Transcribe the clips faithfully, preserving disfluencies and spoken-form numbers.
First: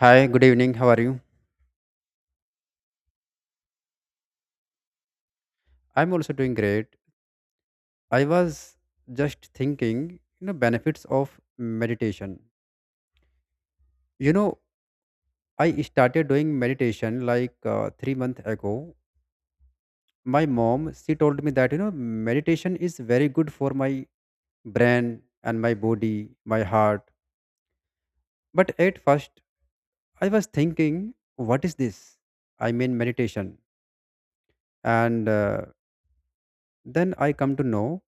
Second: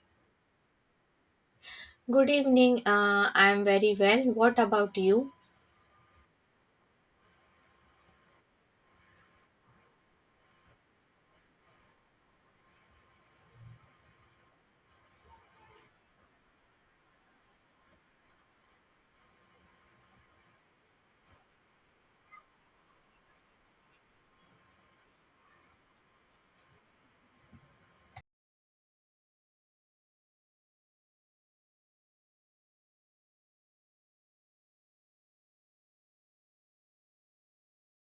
Hi, good evening. How are you? Good evening. Uh, I'm very well. What about you? I'm also doing great. I was just thinking, you know, benefits of meditation. You know, I started doing meditation like uh, three months ago. My mom, she told me that, you know, meditation is very good for my brain and my body, my heart. But at first, I was thinking, what is this? I mean, meditation. And uh, Then I come to know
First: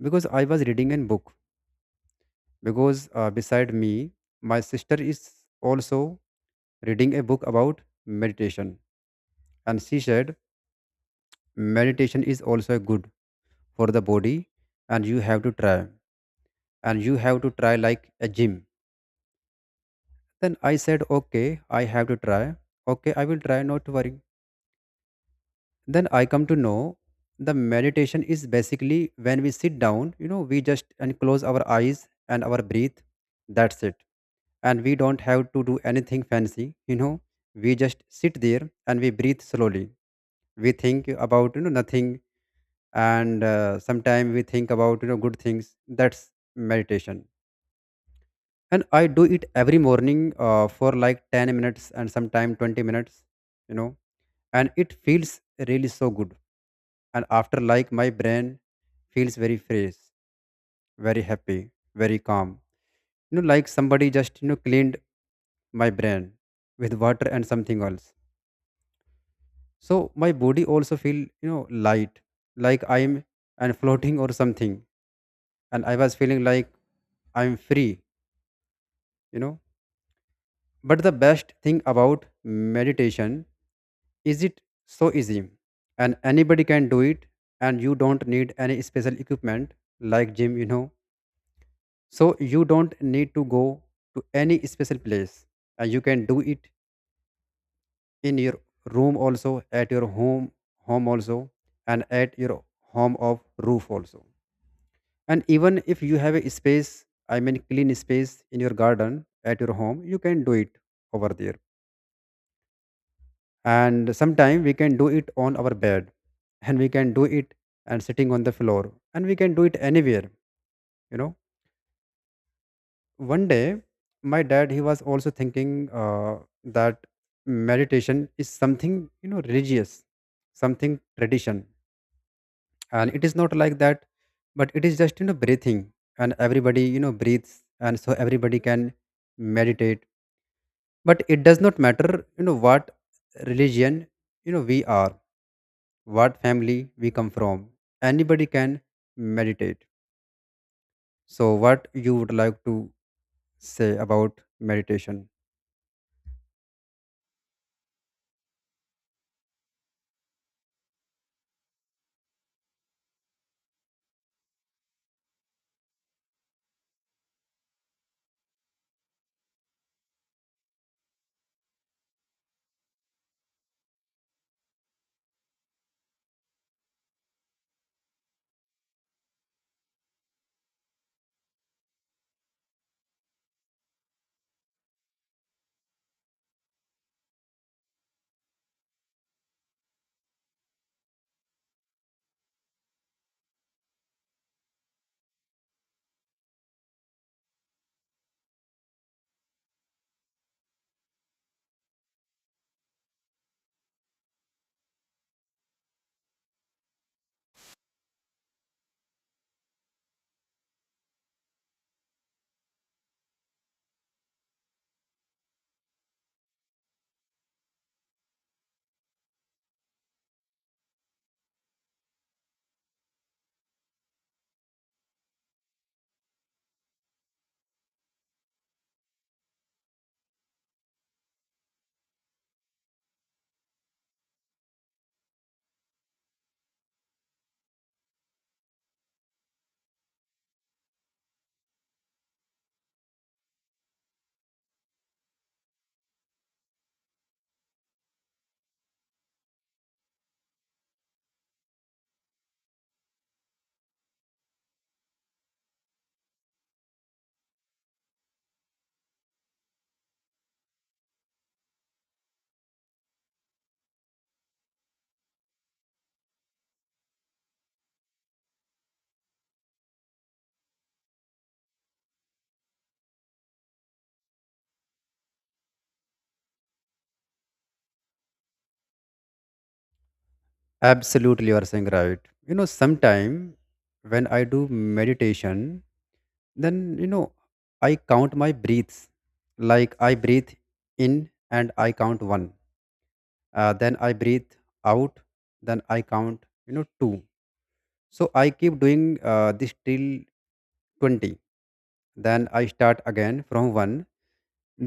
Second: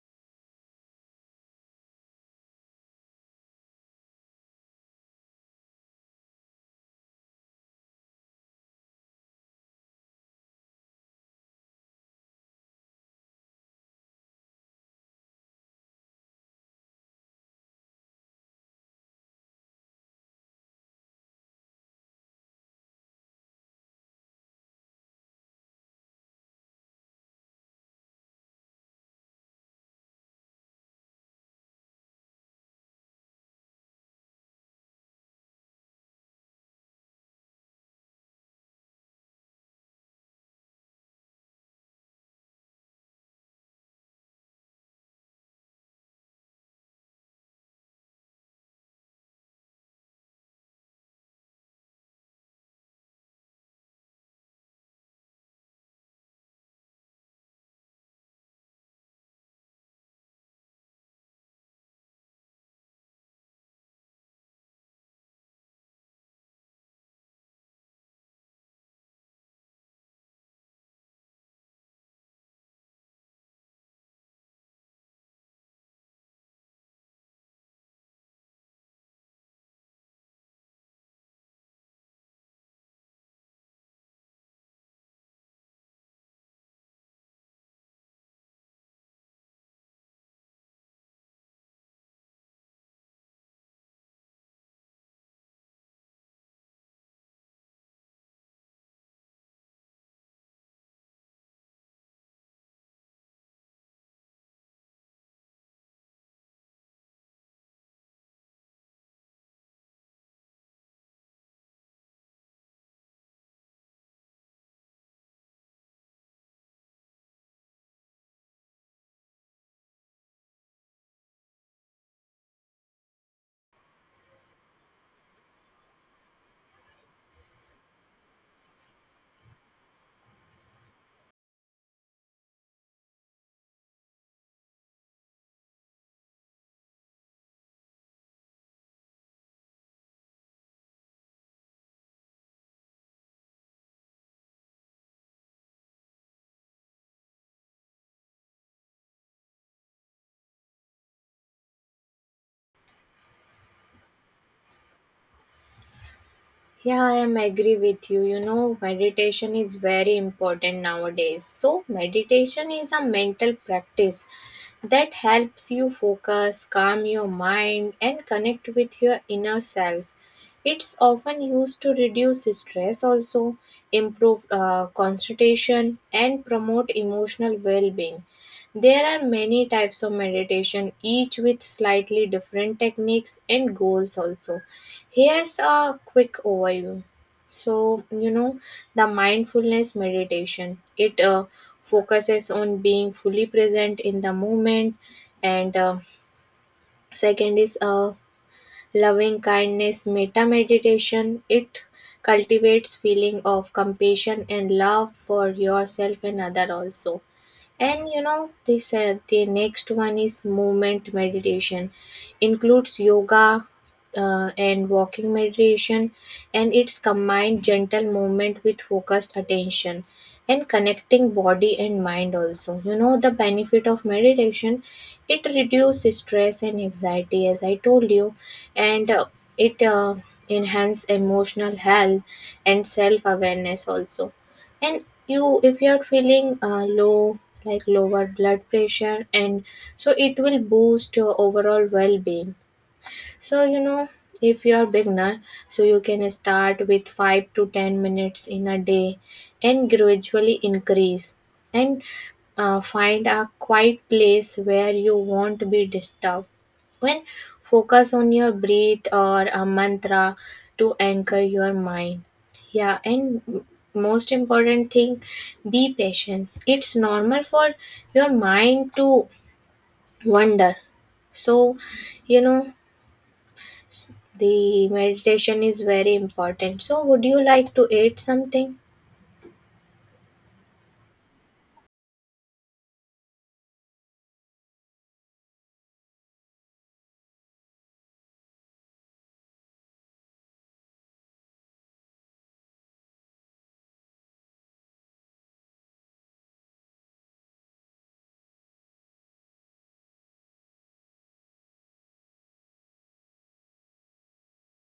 because I was reading a book, because uh, beside me, my sister is also reading a book about meditation. And she said, meditation is also good for the body, and you have to try. And you have to try like a gym. Then I said, okay, I have to try. Okay, I will try, not to worry. Then I come to know the meditation is basically when we sit down, you know, we just and close our eyes and our breathe. That's it, and we don't have to do anything fancy you know We just sit there and we breathe slowly. We think about you know nothing, and uh, sometimes we think about you know good things. That's meditation. And I do it every morning uh, for like ten minutes and sometimes twenty minutes you know and it feels really so good. And after, like, my brain feels very fresh, very happy, very calm, you know, like somebody just you know cleaned my brain with water and something else. So my body also feel you know light, like I'm and floating or something. And I was feeling like I'm free you know but the best thing about meditation is it so easy, and anybody can do it. And you don't need any special equipment like gym you know So you don't need to go to any special place, and you can do it in your room also, at your home, home also, and at your home of roof also. And even if you have a space, I mean clean space in your garden at your home, you can do it over there. And sometime we can do it on our bed, and we can do it and sitting on the floor, and we can do it anywhere, you know. One day my dad, he was also thinking uh, that meditation is something you know religious, something tradition. And it is not like that. But it is just you know breathing, and everybody you know breathes, and so everybody can meditate. But it does not matter, you know, what religion, you know, we are, what family we come from. Anybody can meditate. So what you would like to say about meditation? Yeah, I am agree with you. You know, meditation is very important nowadays. So, meditation is a mental practice that helps you focus, calm your mind, and connect with your inner self. It's often used to reduce stress, also improve uh, concentration, and promote emotional well being. There are many types of meditation, each with slightly different techniques and goals, also. Here's a quick overview. So, you know, the mindfulness meditation, it uh, focuses on being fully present in the moment. And uh, second is uh, loving kindness meta meditation. It cultivates feeling of compassion and love for yourself and other also. And you know, they said the next one is movement meditation, includes yoga uh, and walking meditation, and it's combined gentle movement with focused attention and connecting body and mind also. You know, the benefit of meditation, it reduces stress and anxiety, as I told you, and uh, it uh, enhances emotional health and self awareness also. And you, if you're feeling uh, low, like lower blood pressure, and so it will boost your overall well-being. So, you know, if you are beginner, so you can start with five to ten minutes in a day and gradually increase, and uh, find a quiet place where you won't be disturbed. And focus on your breath or a mantra to anchor your mind. Yeah, and m- most important thing, be patient. It's normal for your mind to wander. So, you know, the meditation is very important. So, would you like to eat something? Absolutely, you are saying right. You know, sometime when I do meditation, then you know I count my breaths. Like I breathe in and I count one. Uh, then I breathe out. Then I count. You know, two. So I keep doing uh, this till twenty. Then I start again from one.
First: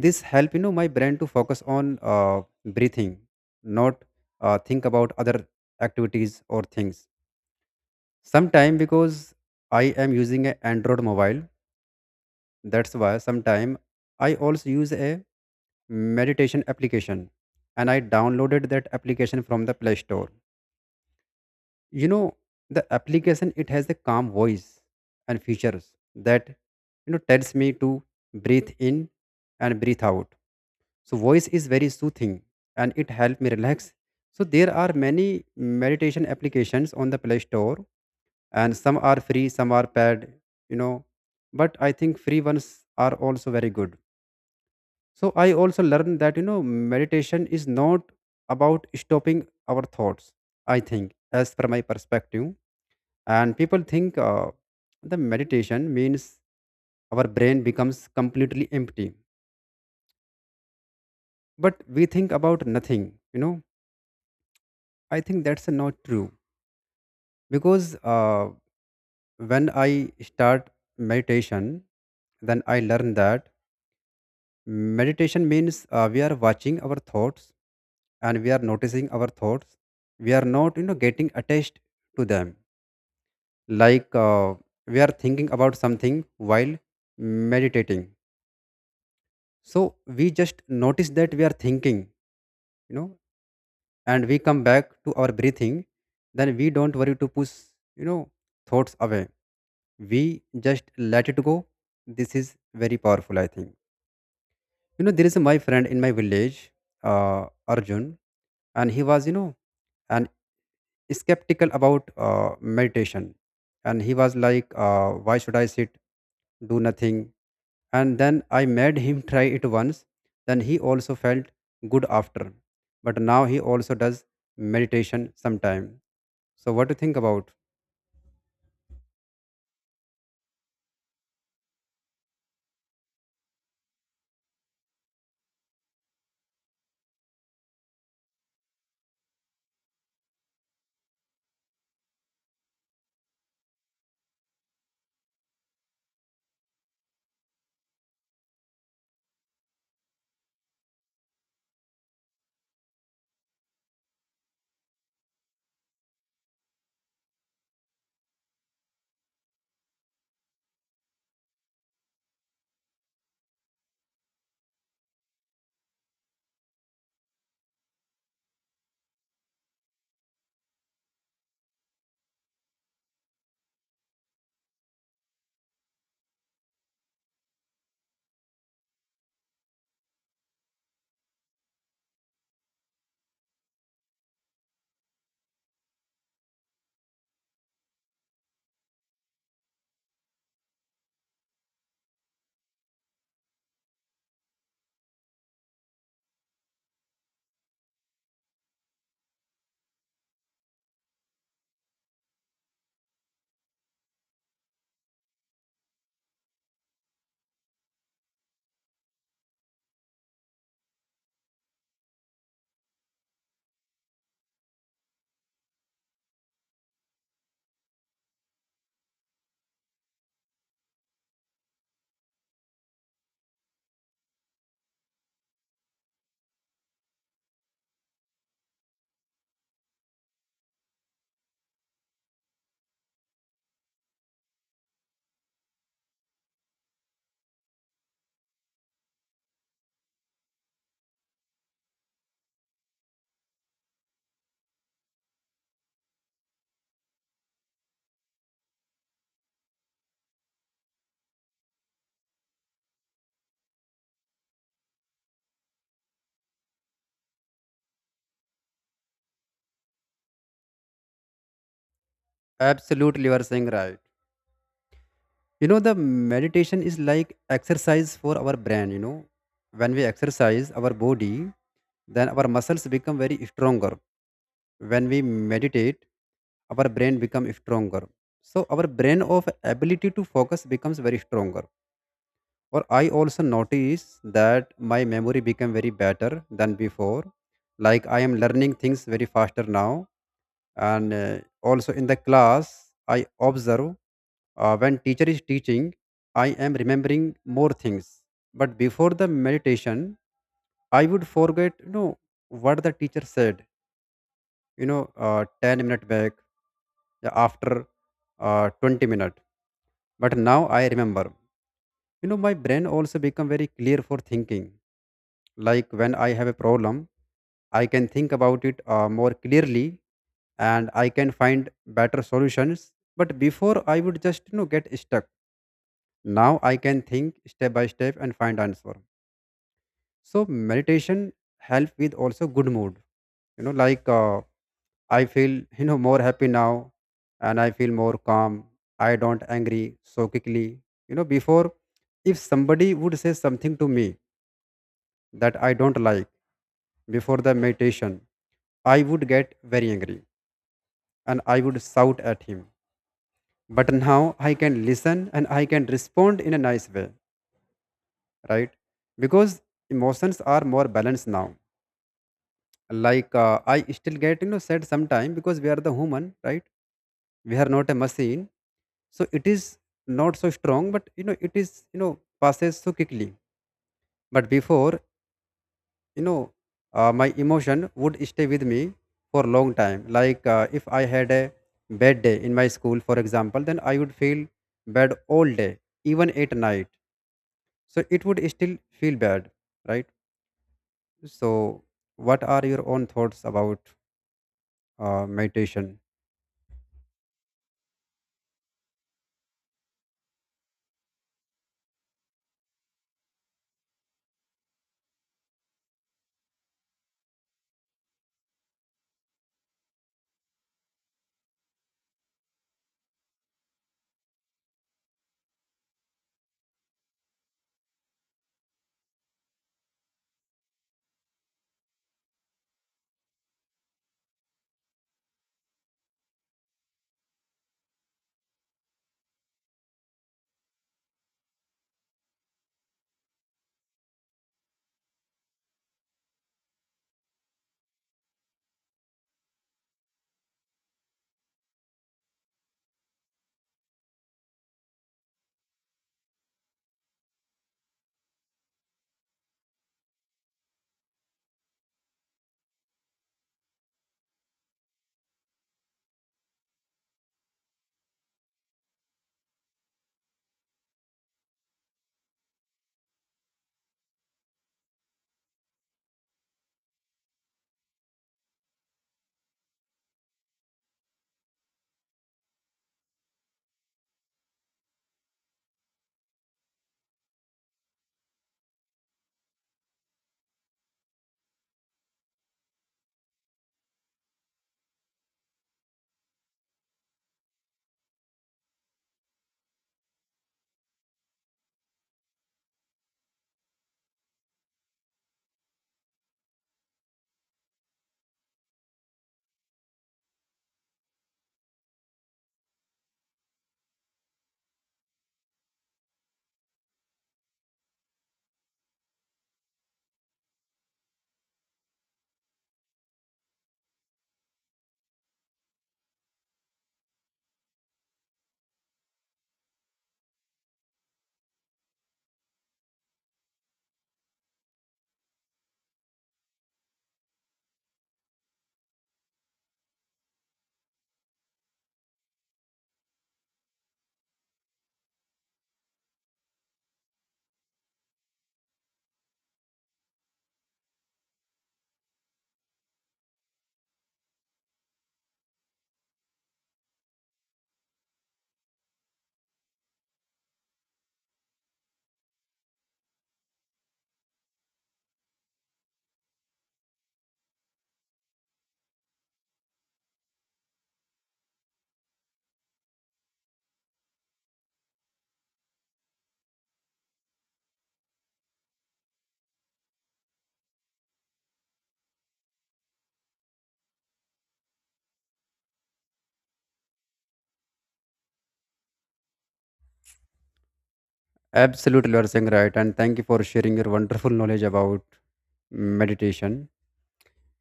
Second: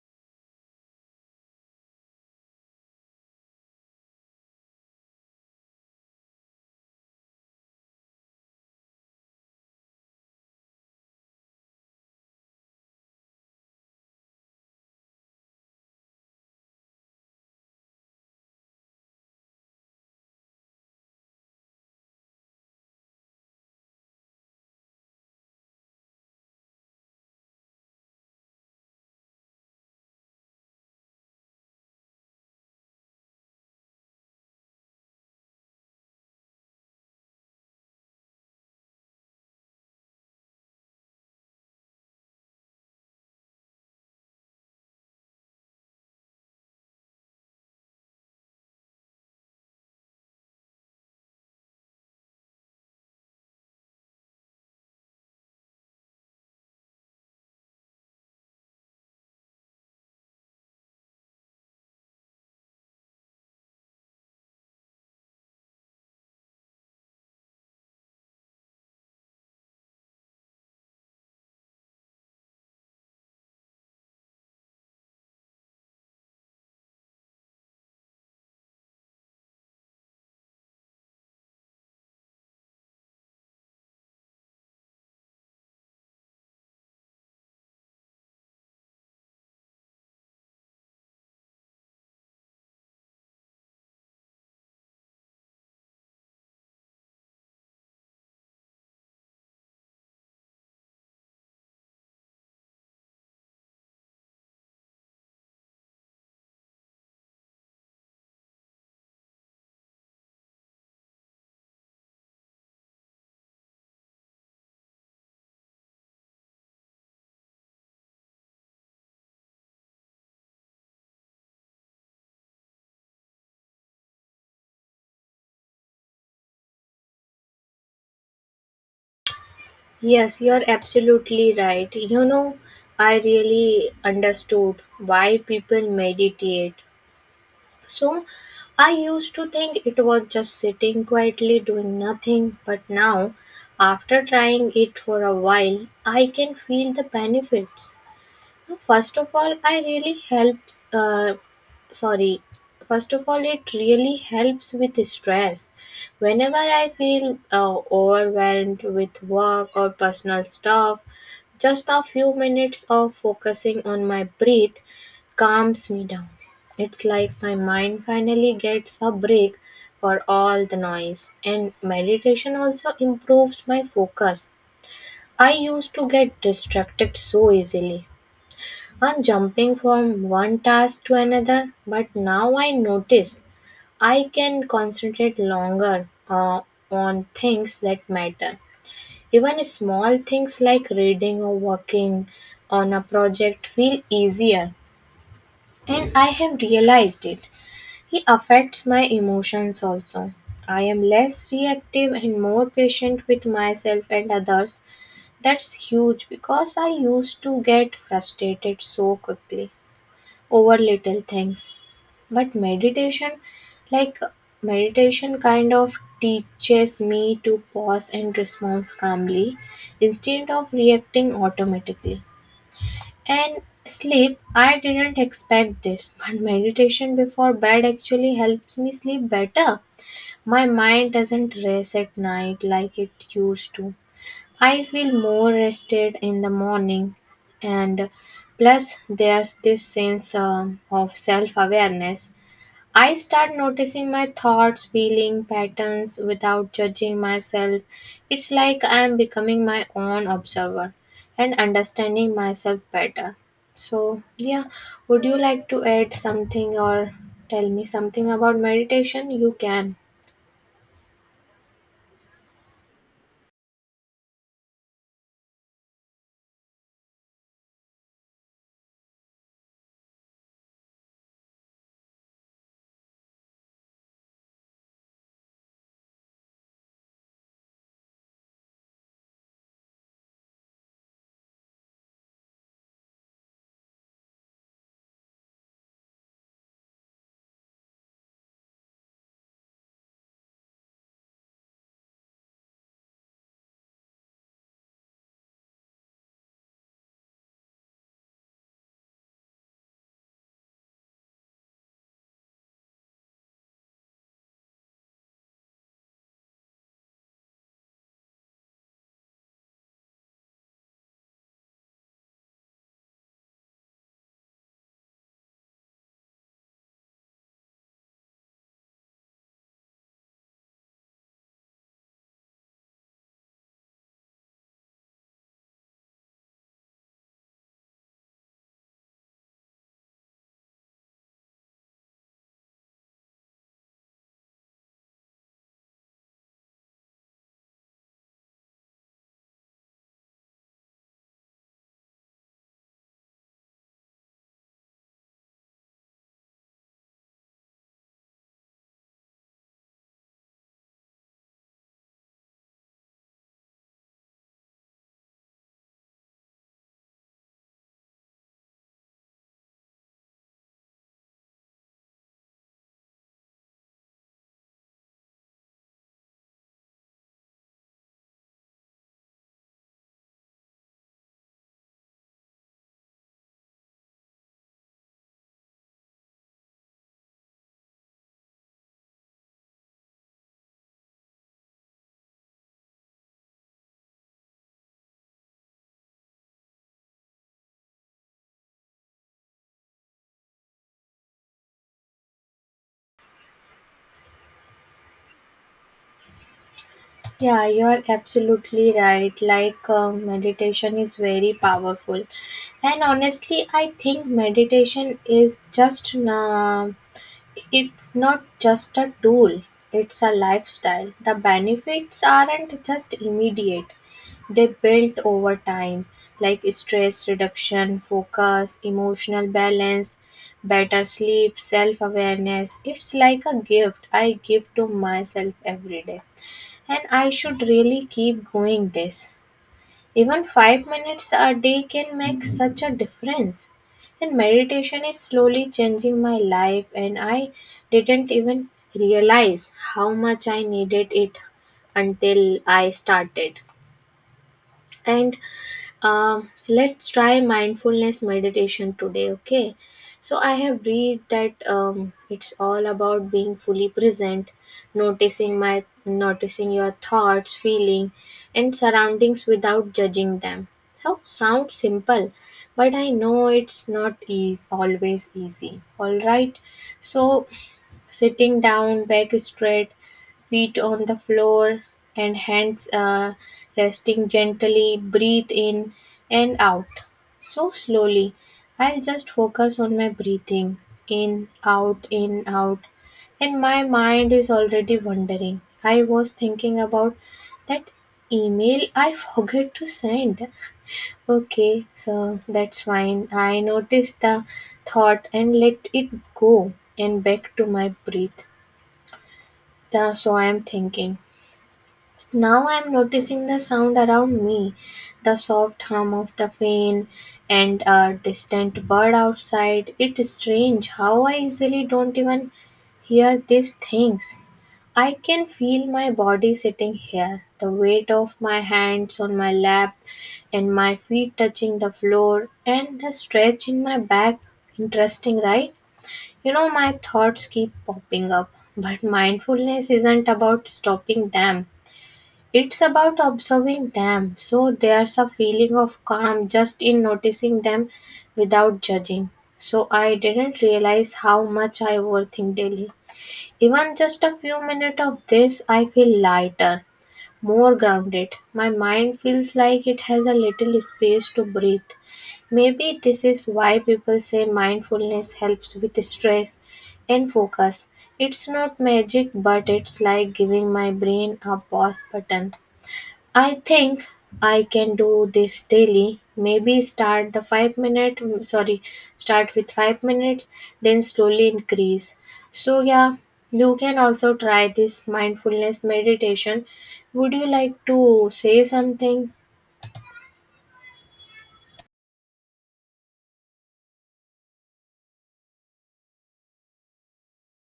This help you know my brain to focus on uh, breathing, not uh, think about other activities or things. Sometime because I am using an Android mobile, that's why sometime I also use a meditation application, and I downloaded that application from the Play Store. You know, the application, it has a calm voice and features that, you know, tells me to breathe in and breathe out. So voice is very soothing, and it helped me relax. So there are many meditation applications on the Play Store, and some are free, some are paid, you know. But I think free ones are also very good. So I also learned that, you know, meditation is not about stopping our thoughts. I think, as per my perspective, and people think uh, the meditation means our brain becomes completely empty, but we think about nothing, you know. I think that's not true, because uh, when I start meditation, then I learned that meditation means uh, we are watching our thoughts, and we are noticing our thoughts. We are not, you know, getting attached to them. Like, uh, we are thinking about something while meditating. So we just notice that we are thinking, you know, and we come back to our breathing. Then we don't worry to push, you know, thoughts away. We just let it go. This is very powerful, I think. You know, there is my friend in my village, uh, Arjun, and he was, you know, and skeptical about uh, meditation. And he was like, uh, why should I sit, do nothing? And then I made him try it once. Then he also felt good after. But now he also does meditation sometime. So what do you think about? Yes, you're absolutely right. You know, I really understood why people meditate. So, I used to think it was just sitting quietly doing nothing, but now, after trying it for a while, I can feel the benefits. First of all, I really helps. Uh, sorry. First of all, it really helps with stress. Whenever I feel uh, overwhelmed with work or personal stuff, just a few minutes of focusing on my breath calms me down. It's like my mind finally gets a break for all the noise, and meditation also improves my focus. I used to get distracted so easily, on jumping from one task to another, but now I notice I can concentrate longer uh, on things that matter. Even small things like reading or working on a project feel easier, and I have realized it. It affects my emotions also. I am less reactive and more patient with myself and others. That's huge because I used to get frustrated so quickly over little things, but meditation, like meditation kind of teaches me to pause and respond calmly instead of reacting automatically. And sleep, I didn't expect this, but meditation before bed actually helps me sleep better. My mind doesn't race at night like it used to. I feel more rested in the morning, and plus, there's this sense um, of self awareness. I start noticing my thoughts, feeling patterns without judging myself. It's like I'm becoming my own observer and understanding myself better. So, yeah, would you like to add something or tell me something about meditation? You can. Absolutely, you are saying right. You know, the meditation is like exercise for our brain, you know. When we exercise our body, then our muscles become very stronger. When we meditate, our brain becomes stronger. So our brain of ability to focus becomes very stronger. Or I also notice that my memory become very better than before. Like, I am learning things very faster now, and uh, also in the class I observe uh, when teacher is teaching, I am remembering more things. But before the meditation, I would forget, you know, what the teacher said, you know, uh, ten minute back, uh, after uh, twenty minute. But now I remember, you know. My brain also become very clear for thinking. Like when I have a problem, I can think about it uh, more clearly, and I can find better solutions. But before I would just, you know, get stuck. Now I can think step by step and find answer. So meditation help with also good mood. You know, like, uh, I feel you know more happy now, and I feel more calm. I don't angry so quickly. You know, before, if somebody would say something to me that I don't like before the meditation, I would get very angry and I would shout at him. But now I can listen and I can respond in a nice way, right? Because emotions are more balanced now. Like, uh, I still get, you know, sad sometimes, because we are the human, right? We are not a machine, so it is not so strong, but you know it is, you know, passes so quickly. But before, you know, uh, my emotion would stay with me for a long time. Like, uh, if I had a bad day in my school, for example, then I would feel bad all day, even at night. So it would still feel bad, right? So what are your own thoughts about uh, meditation? Yeah, you are absolutely right. Like, uh, meditation is very powerful. And honestly, I think meditation is just, uh, it's not just a tool, it's a lifestyle. The benefits aren't just immediate, they build over time, like stress reduction, focus, emotional balance, better sleep, self awareness. It's like a gift I give to myself every day. And I should really keep going this. Even five minutes a day can make such a difference. And meditation is slowly changing my life, and I didn't even realize how much I needed it until I started. And um, let's try mindfulness meditation today, okay? So, I have read that um, it's all about being fully present, noticing my noticing your thoughts, feeling, and surroundings without judging them. How sounds simple, but I know it's not easy, always easy. All right, so sitting down, back straight, feet on the floor, and hands uh, resting gently. Breathe in and out. So slowly. I'll just focus on my breathing, in, out, in, out. And my mind is already wandering. I was thinking about that email I forgot to send. Okay, so that's fine. I noticed the thought and let it go and back to my breath. Yeah, so I am thinking. Now I am noticing the sound around me, the soft hum of the fan and a distant bird outside. It's strange how I usually don't even hear these things. I can feel my body sitting here, the weight of my hands on my lap and my feet touching the floor and the stretch in my back. Interesting, right? You know, my thoughts keep popping up, but mindfulness isn't about stopping them. It's about observing them. So there's a feeling of calm just in noticing them without judging. So I didn't realize how much I overthink daily. Even just a few minutes of this, I feel lighter, more grounded. My mind feels like it has a little space to breathe. Maybe this is why people say mindfulness helps with stress and focus. It's not magic, but it's like giving my brain a pause button. I think I can do this daily. Maybe start the five minute, sorry, start with five minutes then slowly increase. So yeah, you can also try this mindfulness meditation. Would you like to say something? Absolutely, you are saying right, and thank you for sharing your wonderful knowledge about meditation,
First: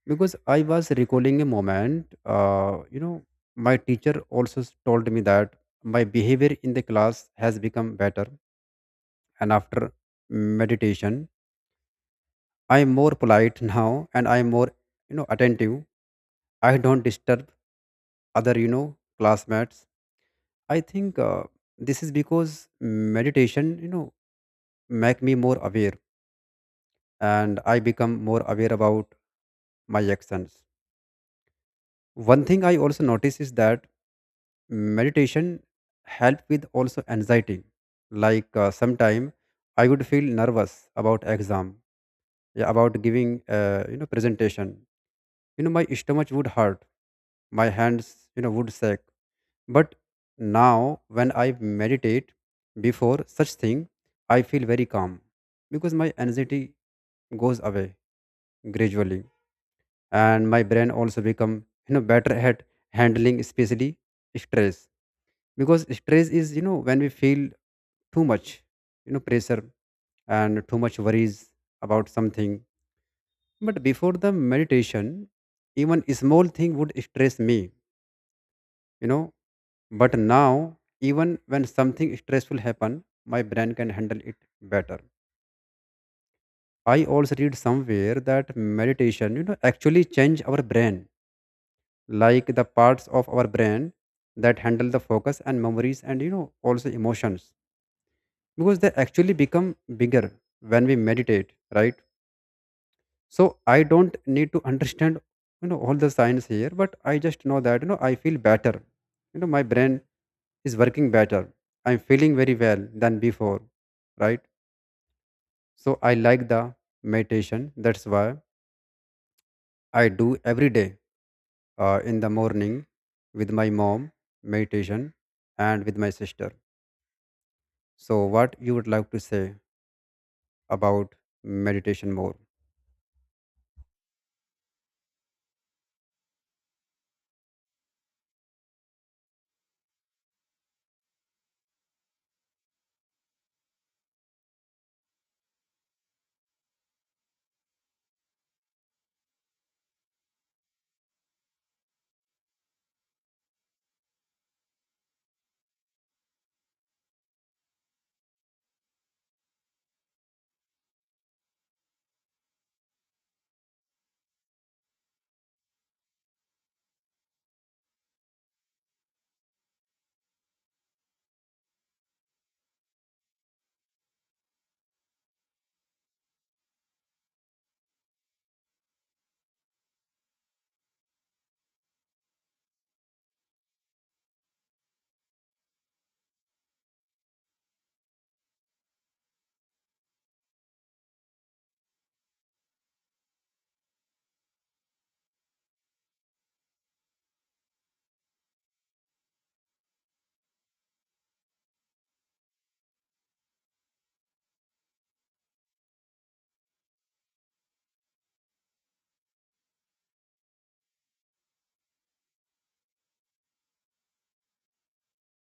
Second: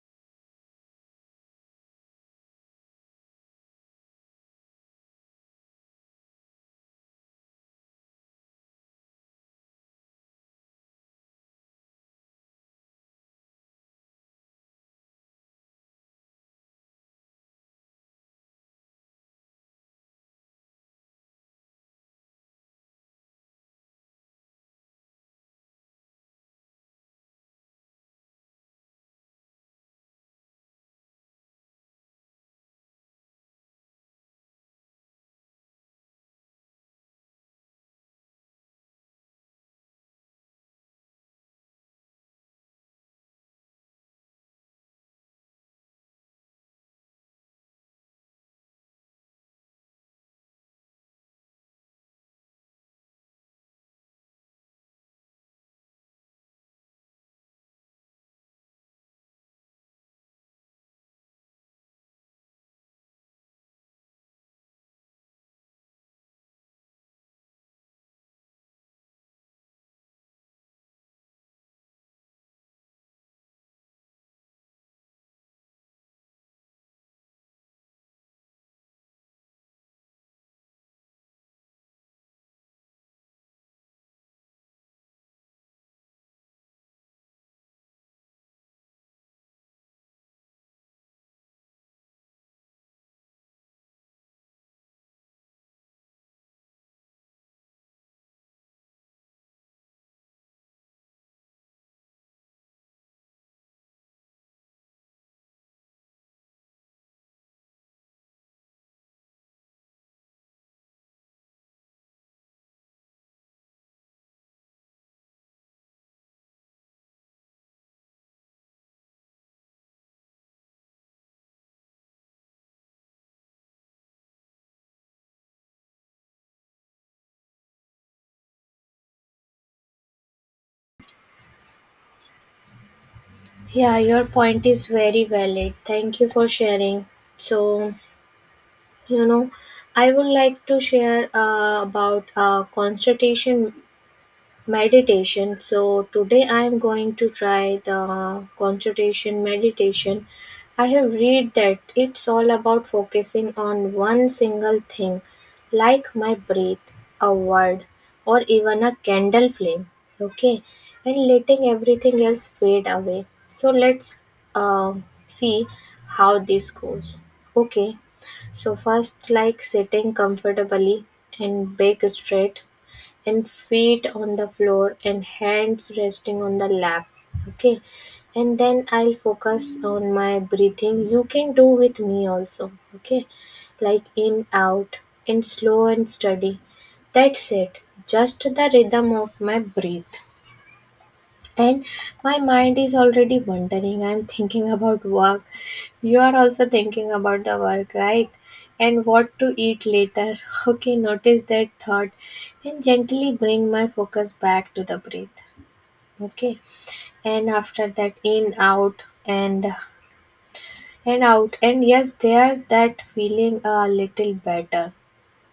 because I was recalling a moment. Uh, you know, my teacher also s- told me that my behavior in the class has become better, and after meditation, I am more polite now, and I am more, you know, attentive. I don't disturb other, you know, classmates. I think uh, this is because meditation, you know, make me more aware, and I become more aware about my actions. One thing I also notice is that meditation help with also anxiety. Like, uh, sometime I would feel nervous about exam, yeah, about giving uh, you know presentation. You know, my stomach would hurt, my hands, you know, would shake. But now when I meditate before such thing, I feel very calm, because my anxiety goes away gradually. And my brain also become, you know, better at handling especially stress, because stress is, you know, when we feel too much, you know, pressure and too much worries about something. But before the meditation, even a small thing would stress me, you know. But now even when something stressful happen, my brain can handle it better. I also read somewhere that meditation, you know, actually change our brain. Like the parts of our brain that handle the focus and memories and, you know, also emotions, because they actually become bigger when we meditate, right? So I don't need to understand, you know, all the science here, but I just know that, you know, I feel better. You know, my brain is working better. I'm feeling very well than before, right? So I like the meditation, that's why I do every day, uh, in the morning with my mom meditation and with my sister. So what you would like to say about meditation more? Yeah, your point is very valid. Thank you for sharing. So, you know, I would like to share uh, about uh, constitution meditation. So today I am going to try the concentration meditation. I have read that it's all about focusing on one single thing, like my breath, a word, or even a candle flame. Okay, and letting everything else fade away. So let's uh, see how this goes. Okay, so first, like sitting comfortably, and back straight, and feet on the floor, and hands resting on the lap, okay, and then I'll focus on my breathing. You can do with me also, okay, like in, out, and slow and steady. That's it, just the rhythm of my breath. And my mind is already wandering. I'm thinking about work. You are also thinking about the work, right? And what to eat later. Okay, notice that thought and gently bring my focus back to the breath. Okay. And after that, in, out, and and out. And yes, there that feeling a little better.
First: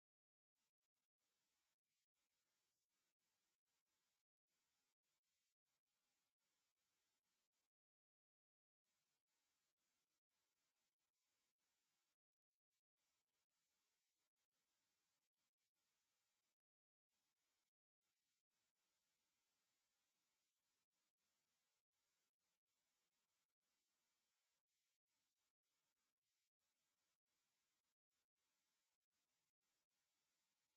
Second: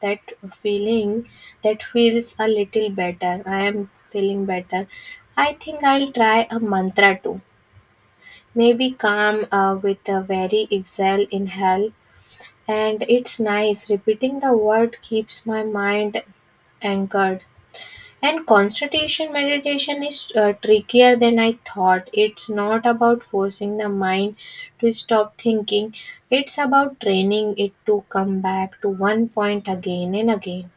That feeling that feels a little better. I am feeling better. I think I'll try a mantra too. Maybe calm uh, with the very exhale inhale, and it's nice. Repeating the word keeps my mind anchored. And concentration meditation is uh, trickier than I thought. It's not about forcing the mind to stop thinking, it's about training it to come back to one point again and again.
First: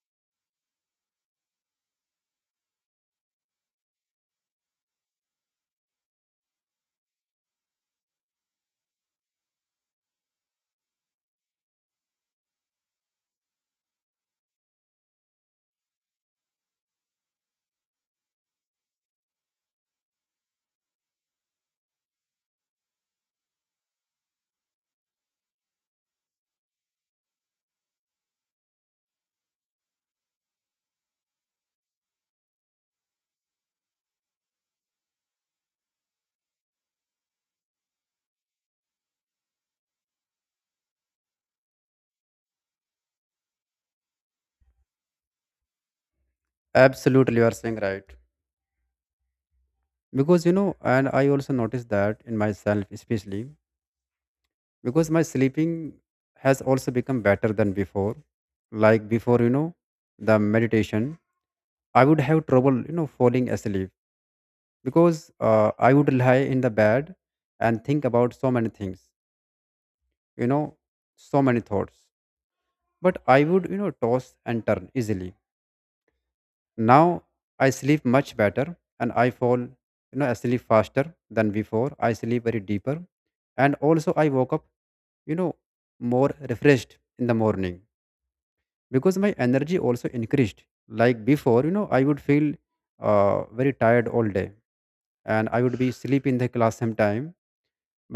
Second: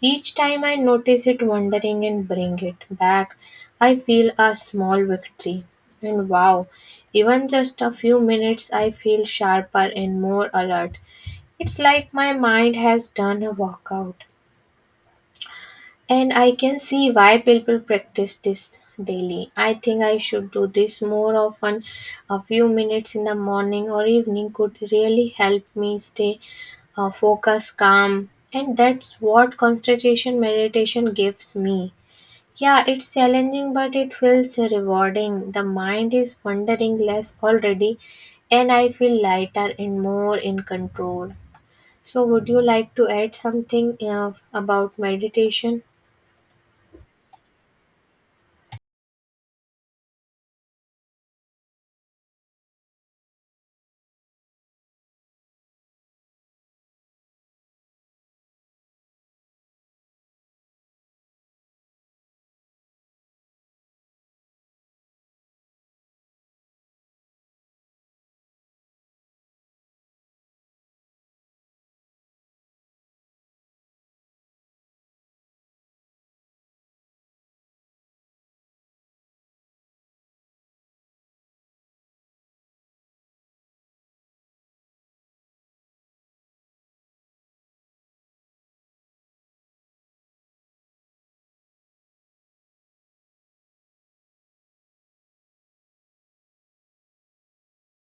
Each time I notice it wandering and bring it back, I feel a small victory. And wow, even just a few minutes, I feel sharper and more alert. It's like my mind has done a workout. And I can see why people practice this daily. I think I should do this more often. A few minutes in the morning or evening could really help me stay uh, focused, calm, and that's what concentration meditation gives me. Yeah, it's challenging, but it feels rewarding. The mind is wandering less already, and I feel lighter and more in control. So, would you like to add something uh, about meditation? Absolutely, you are saying right, because, you know, and I also noticed that in myself, especially because my sleeping has also become better than before. Like before, you know, the meditation, I would have trouble, you know, falling asleep, because uh, I would lie in the bed and think about so many things, you know, so many thoughts. But I would, you know, toss and turn easily. Now I sleep much better, and I fall, you know, asleep faster than before. I sleep very deeper, and also I woke up, you know more refreshed in the morning because my energy also increased. Like before, you know I would feel uh, very tired all day, and I would be sleep in the class sometime.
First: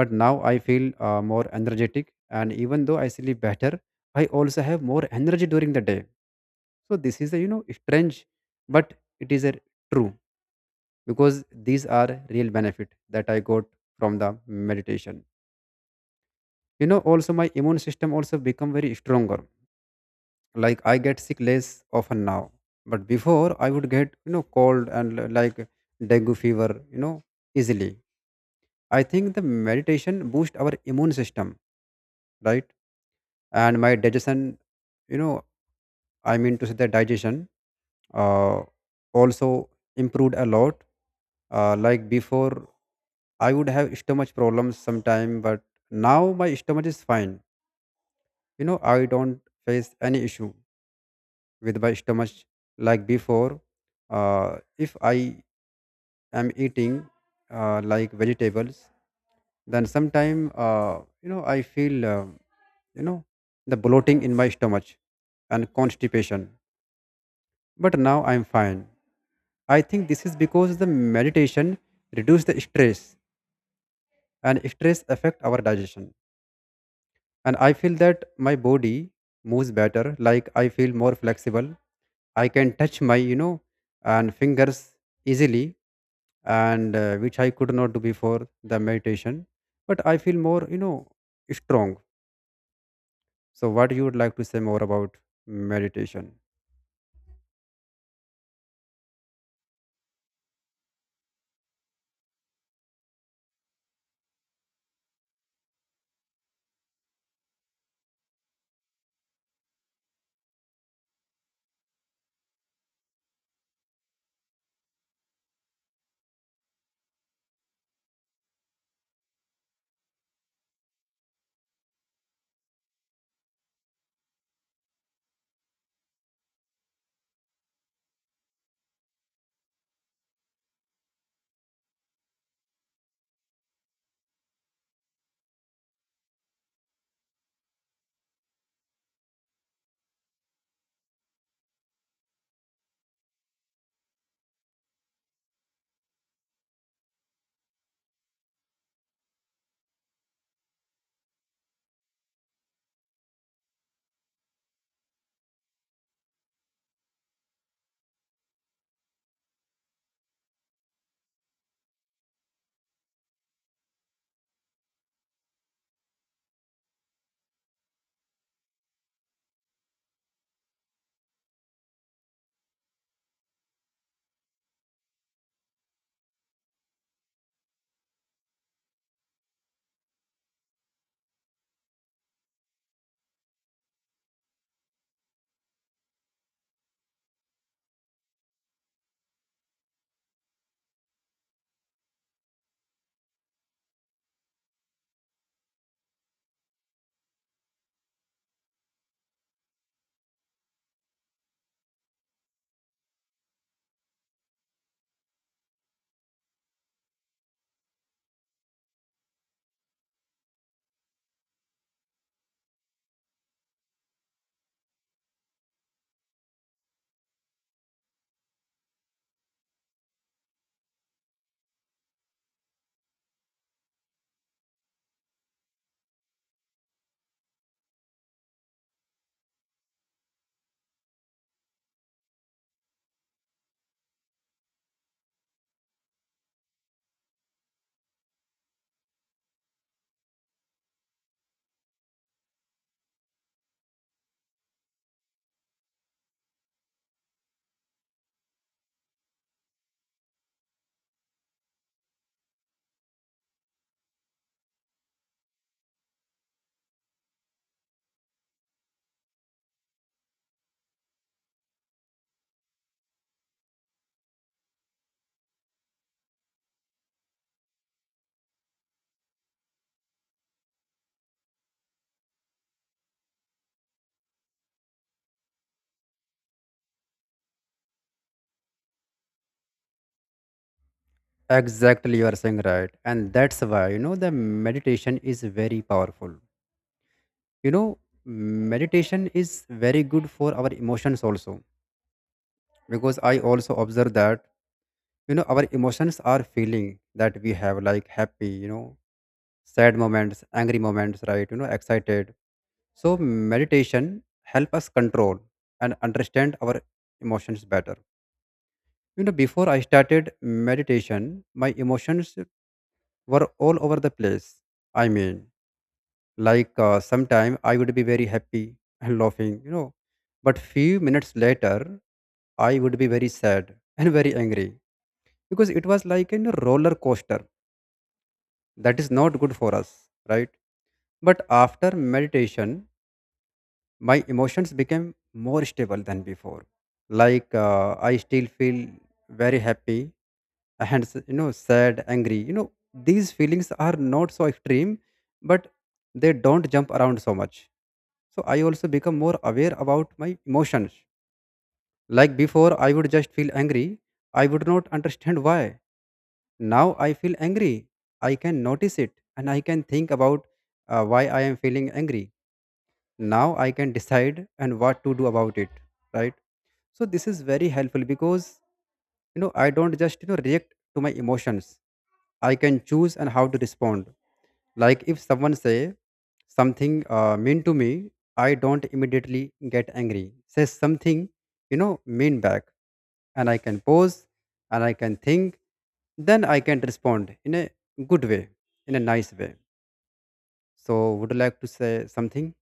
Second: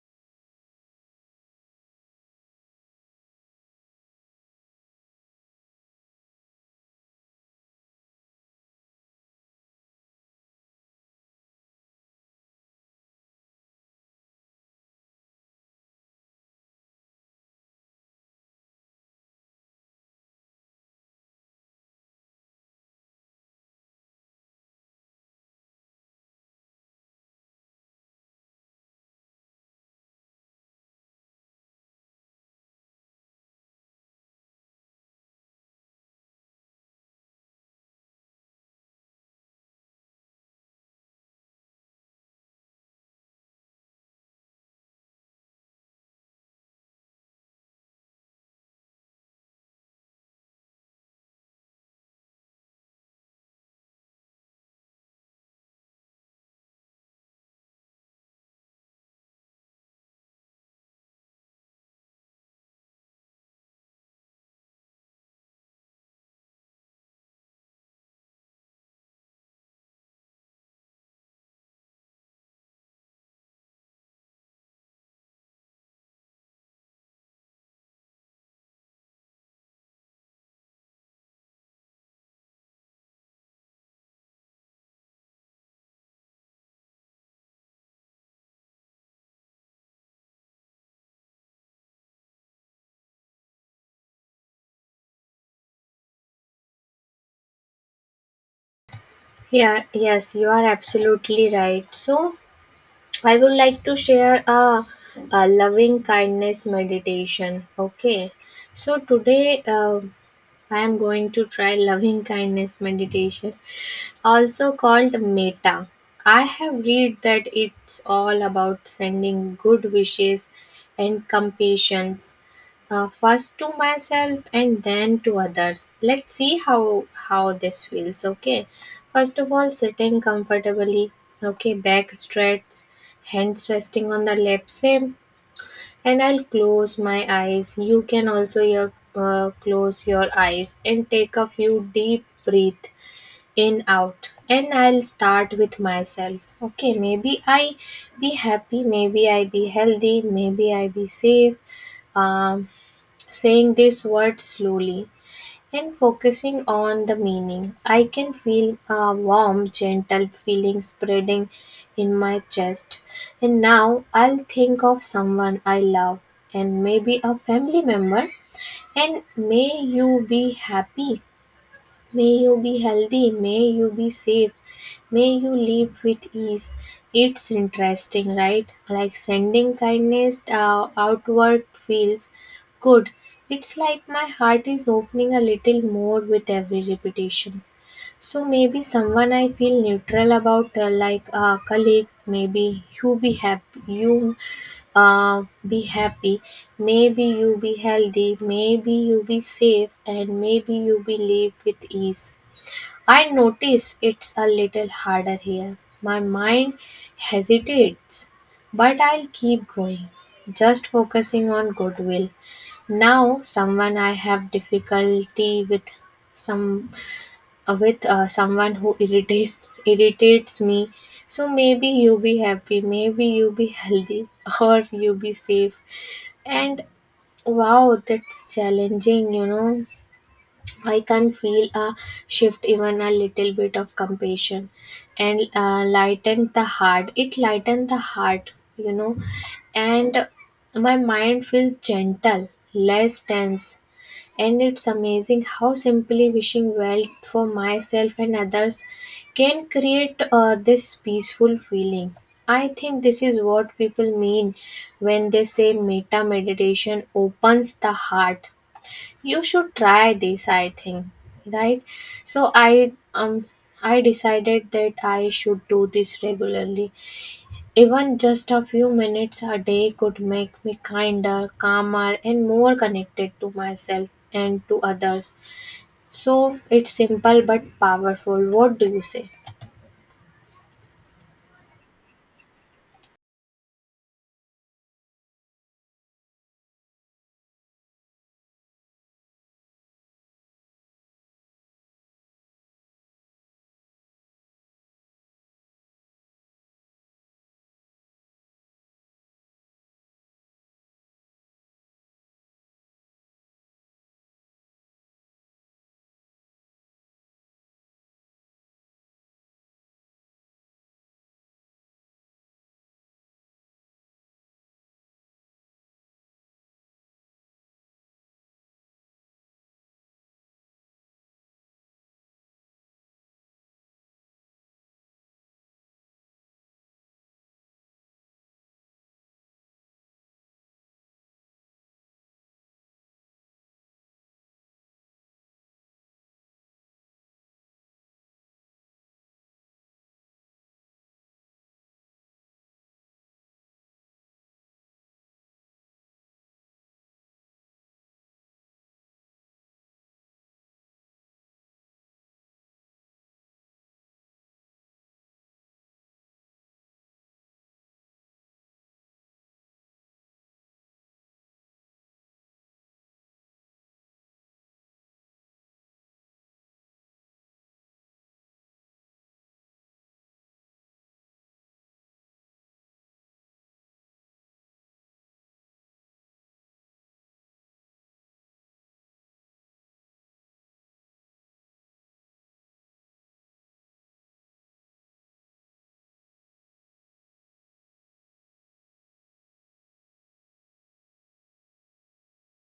But now I feel uh, more energetic, and even though I sleep better, I also have more energy during the day. So this is a, you know strange, but it is a true, because these are real benefit that I got from the meditation. You know also my immune system also become very stronger, like I get sick less often now. But before I would get, you know cold and l- like dengue fever, you know, easily. I think the meditation boost our immune system, right? And my digestion, you know, I mean to say the digestion uh, also improved a lot. Uh, like before, I would have stomach problems sometime, but now my stomach is fine. you know I don't face any issue with my stomach like before. Uh, if I I'm eating uh, like vegetables, then sometime, uh, you know I feel, uh, you know the bloating in my stomach and constipation. But now I'm fine. I think this is because the meditation reduces the stress, and stress affect our digestion. And I feel that my body moves better, like I feel more flexible. I can touch my, you know, and fingers easily, and uh, which I could not do before the meditation. But I feel more, you know, strong. So what you would like to say more about meditation? Yeah, yes, you are absolutely right. So, I would like to share a, a loving kindness meditation. Okay, so today uh, I am going to try loving kindness meditation. Also called Meta, I have read that it's all about sending good wishes and compassion, uh, first to myself and then to others. Let's see how how this feels. Okay, first of all, sitting comfortably. Okay, back stretched, hands resting on the lap same, and I'll close my eyes. You can also your uh, close your eyes and take a few deep breath, in, out, and I'll start with myself. Okay, maybe I be happy, maybe I be healthy, maybe I be safe. um, Saying these words slowly and focusing on the meaning, I can feel a warm gentle feeling spreading in my chest. And now I'll think of someone I love, and maybe a family member. And may you be happy, may you be healthy, may you be safe, may you live with ease. It's interesting, right? Like sending kindness uh, outward feels good. It's like my heart is opening a little more with every repetition. So maybe someone I feel neutral about, uh, like a colleague, maybe you be happy, you uh, be happy, maybe you be healthy, maybe you be safe, and maybe you be live with ease. I notice it's a little harder here. My mind hesitates, but I'll keep going, just focusing on goodwill. Now, someone I have difficulty with, some uh, with uh, someone who irritates irritates me. So maybe you be happy, maybe you be healthy, or you be safe. And wow, that's challenging, you know. I can feel a shift, even a little bit of compassion, and uh, lighten the heart. It lighten the heart, you know, and my mind feels gentle, less tense, and it's amazing how simply wishing well for myself and others can create uh, this peaceful feeling. I think this is what people mean when they say meta meditation opens the heart. You should try this, I think, right? So i um i decided that I should do this regularly. Even just a few minutes a day could make me kinder, calmer, and more connected to myself and to others. So it's simple but powerful. What do you say? Exactly, you are saying right, and that's why, you know, the meditation is very powerful. You know, meditation is very good for our emotions also, because I also observe that, you know, our emotions are feeling that we have, like, happy, you know, sad moments, angry moments, right? You know, excited. So meditation help us control and understand our emotions better. You know, before I started meditation, my emotions were all over the place. I mean, like uh, sometime I would be very happy and laughing, you know, but few minutes later I would be very sad and very angry, because it was like a roller coaster. That is not good for us, right? But after meditation, my emotions became more stable than before. Like uh, I still feel very happy, and s- you know, sad, angry, you know, these feelings are not so extreme, but they don't jump around so much. So I also become more aware about my emotions. Like before, I would just feel angry, I would not understand why. Now I feel angry, I can notice it, and I can think about uh, why I am feeling angry. Now I can decide and what to do about it, right? So this is very helpful because, you know I don't just, you know react to my emotions. I can choose and how to respond. Like if someone say something uh, mean to me, I don't immediately get angry, says something, you know, mean back. And I can pause, and I can think, then I can respond in a good way, in a nice way. So would you like to say something?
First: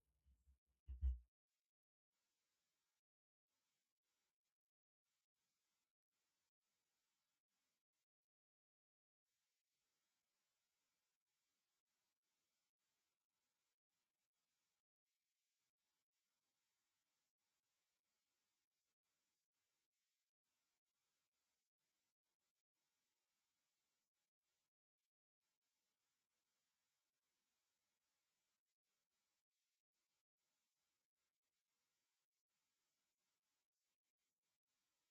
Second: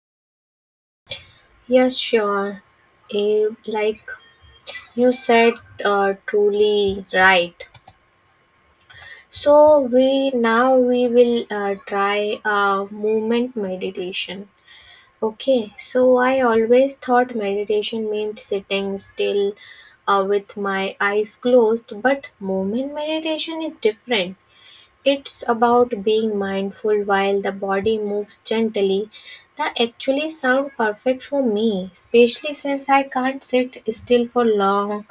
Yes, sure. Eh, like you said, uh, truly right. So we now we will uh, try uh, movement meditation. Okay. So I always thought meditation meant sitting still uh, with my eyes closed, but movement meditation is different. It's about being mindful while the body moves gently. That actually sound perfect for me, especially since I can't sit still for long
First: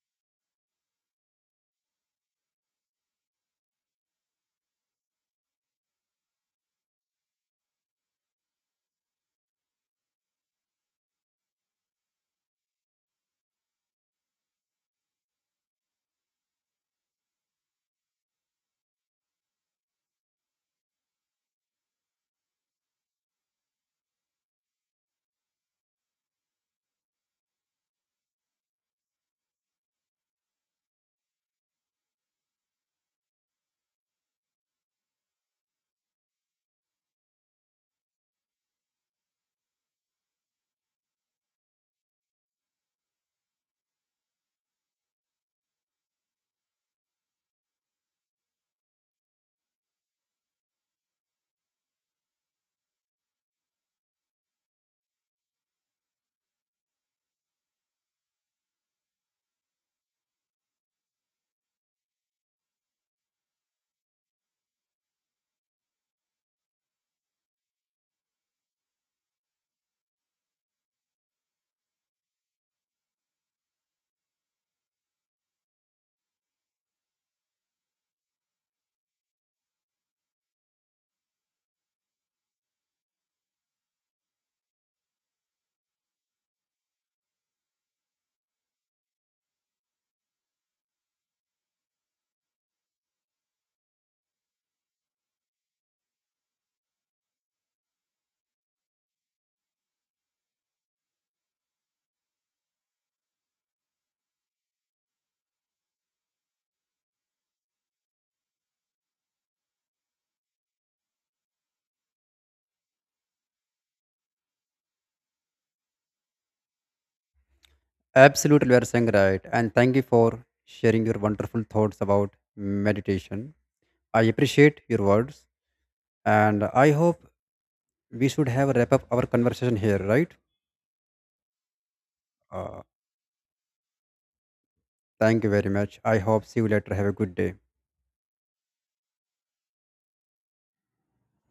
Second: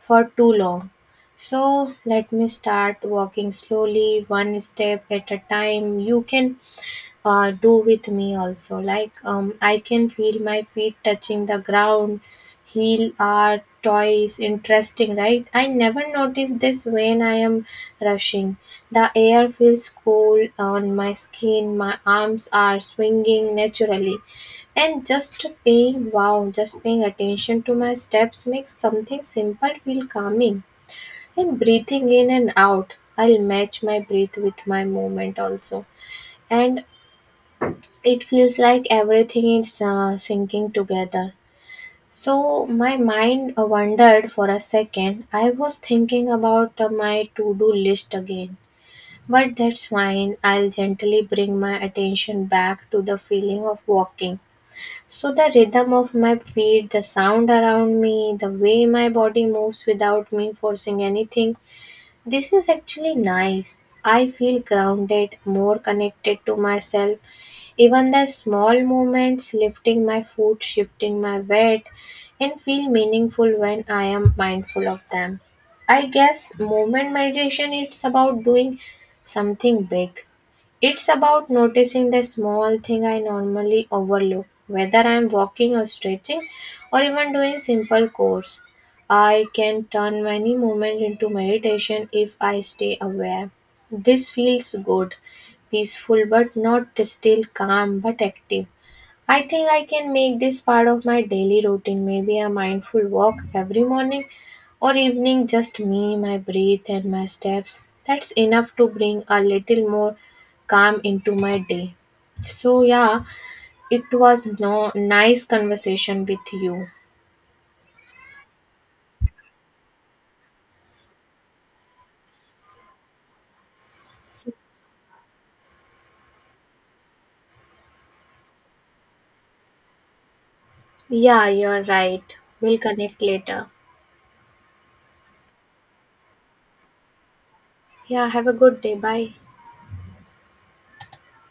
for too long. So let me start walking slowly, one step at a time. You can uh, do with me also. Like um, I can feel my feet touching the ground, heel art, toys. Interesting, right? I never notice this when I am rushing. The air feels cool on my skin, my arms are swinging naturally. And just paying wow, just paying attention to my steps makes something simple feel calming. And breathing in and out, I'll match my breath with my movement also. And it feels like everything is uh, sinking together. So my mind uh, wandered for a second. I was thinking about uh, my to-do list again. But that's fine. I'll gently bring my attention back to the feeling of walking. So the rhythm of my feet, the sound around me, the way my body moves without me forcing anything. This is actually nice. I feel grounded, more connected to myself, even the small movements, lifting my foot, shifting my weight, and feel meaningful when I am mindful of them. I guess movement meditation, it's about doing something big, it's about noticing the small thing I normally overlook, whether I'm walking or stretching or even doing simple chores. I can turn many moments into meditation if I stay aware. This feels good, peaceful but not still, calm but active. I think I can make this part of my daily routine, maybe a mindful walk every morning or evening, just me, my breath, and my steps. That's enough to bring a little more calm into my day. So, yeah, it was no nice conversation with you. Absolutely, you are saying right, and thank you for sharing your wonderful thoughts about meditation. I appreciate your words, and I hope we should have wrap up our conversation here, right? Yeah, you're right. We'll Uh, connect later. Thank you very much. I hope see you later. Have a good day. Yeah, have a good day. Bye.